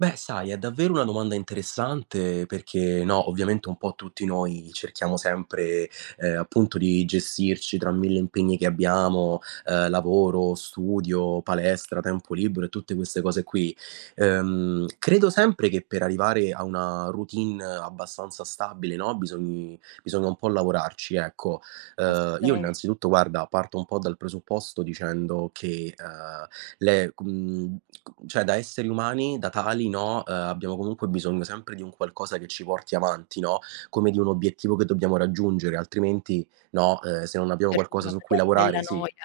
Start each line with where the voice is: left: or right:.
right: Beh, sai, è davvero una domanda interessante perché, no, ovviamente, un po' tutti noi cerchiamo sempre, ehm, appunto, di gestirci tra 1.000 impegni che
left: [unintelligible]
right: abbiamo, ehm, lavoro, studio, palestra, tempo libero e tutte queste cose qui. Ehm, credo sempre che per arrivare a una routine abbastanza stabile, no, bisogni bisogna un po' lavorarci, ecco. Ehm, io,
left: Assolutamen
right: innanzitutto, guarda, parto un po' dal presupposto dicendo che, ehm, le com c cioè, da esseri umani, da tali, no, ehm, abbiamo, comunque, bisogno sempre di un qualcosa che ci porti avanti, no, come di un obiettivo che dobbiamo raggiungere, altrimenti, no, ehm, se non
left: Per
right: abbiamo qualcosa
left: [unintelligible]
right: su cui
left: cadiamo nella
right: lavorare sì,
left: noia,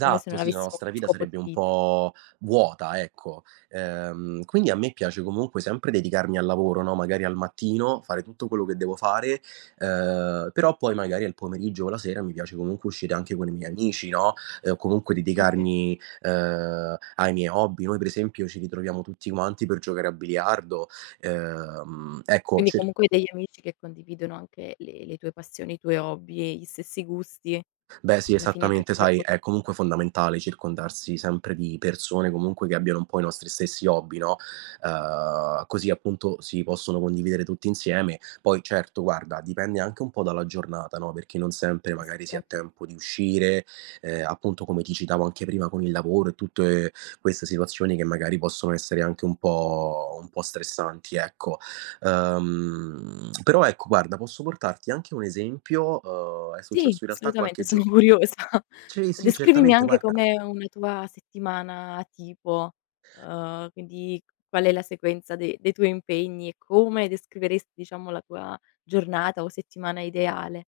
left: come se non
right: sì, la
left: avessimo
right: nostra
left: uno
right: vita
left: scopo
right: sarebbe
left: di
right: un
left: vita.
right: po' vuota, ecco. Ehm, quindi, a me piace, comunque, sempre dedicarmi al lavoro, no, magari al mattino, fare tutto quello che devo fare, ehm, però, poi, magari, al pomeriggio o la sera mi piace, comunque, uscire anche con i miei amici, no, ehm, o, comunque,
left: Oka
right: dedicarmi, ehm, ai miei hobby. Noi, per esempio, ci ritroviamo tutti quanti per giocare a biliardo. Ehm, ecco,
left: Quindi
right: cer
left: comunque hai degli amici che condividono anche le le tue passioni e i tuoi hobby e gli stessi gusti.
right: Beh, sì,
left: Alla fine anche
right: esattamente,
left: quello è
right: sai,
left: impo
right: è, comunque, fondamentale circondarsi sempre di persone, comunque, che abbiano un po' i nostri stessi hobby, no, ehm, così, appunto, si possono condividere tutti insieme. Poi, certo, guarda, dipende anche un po' dalla giornata, no, perché non sempre,
left: Eh,
right: magari, si ha
left: sicuramen
right: tempo di uscire, ehm, appunto, come ti citavo anche prima con il lavoro e tutte queste situazioni che, magari, possono essere anche un po' un po' stressanti, ecco. Ehm, però, ecco, guarda, posso portarti anche un esempio. Uhm, è
left: Sì,
right: successo, in realtà,
left: assolutamente,
right: qualche
left: sono
right: gior
left: curiosa
right: sì, sì,
left: Descrivimi
right: certamente,
left: anche
right: guarda.
left: com'è una tua settimana tipo, uhm, quindi, qual è la sequenza de dei tuoi impegni e come descriveresti, diciamo, la tua giornata o settimana ideale.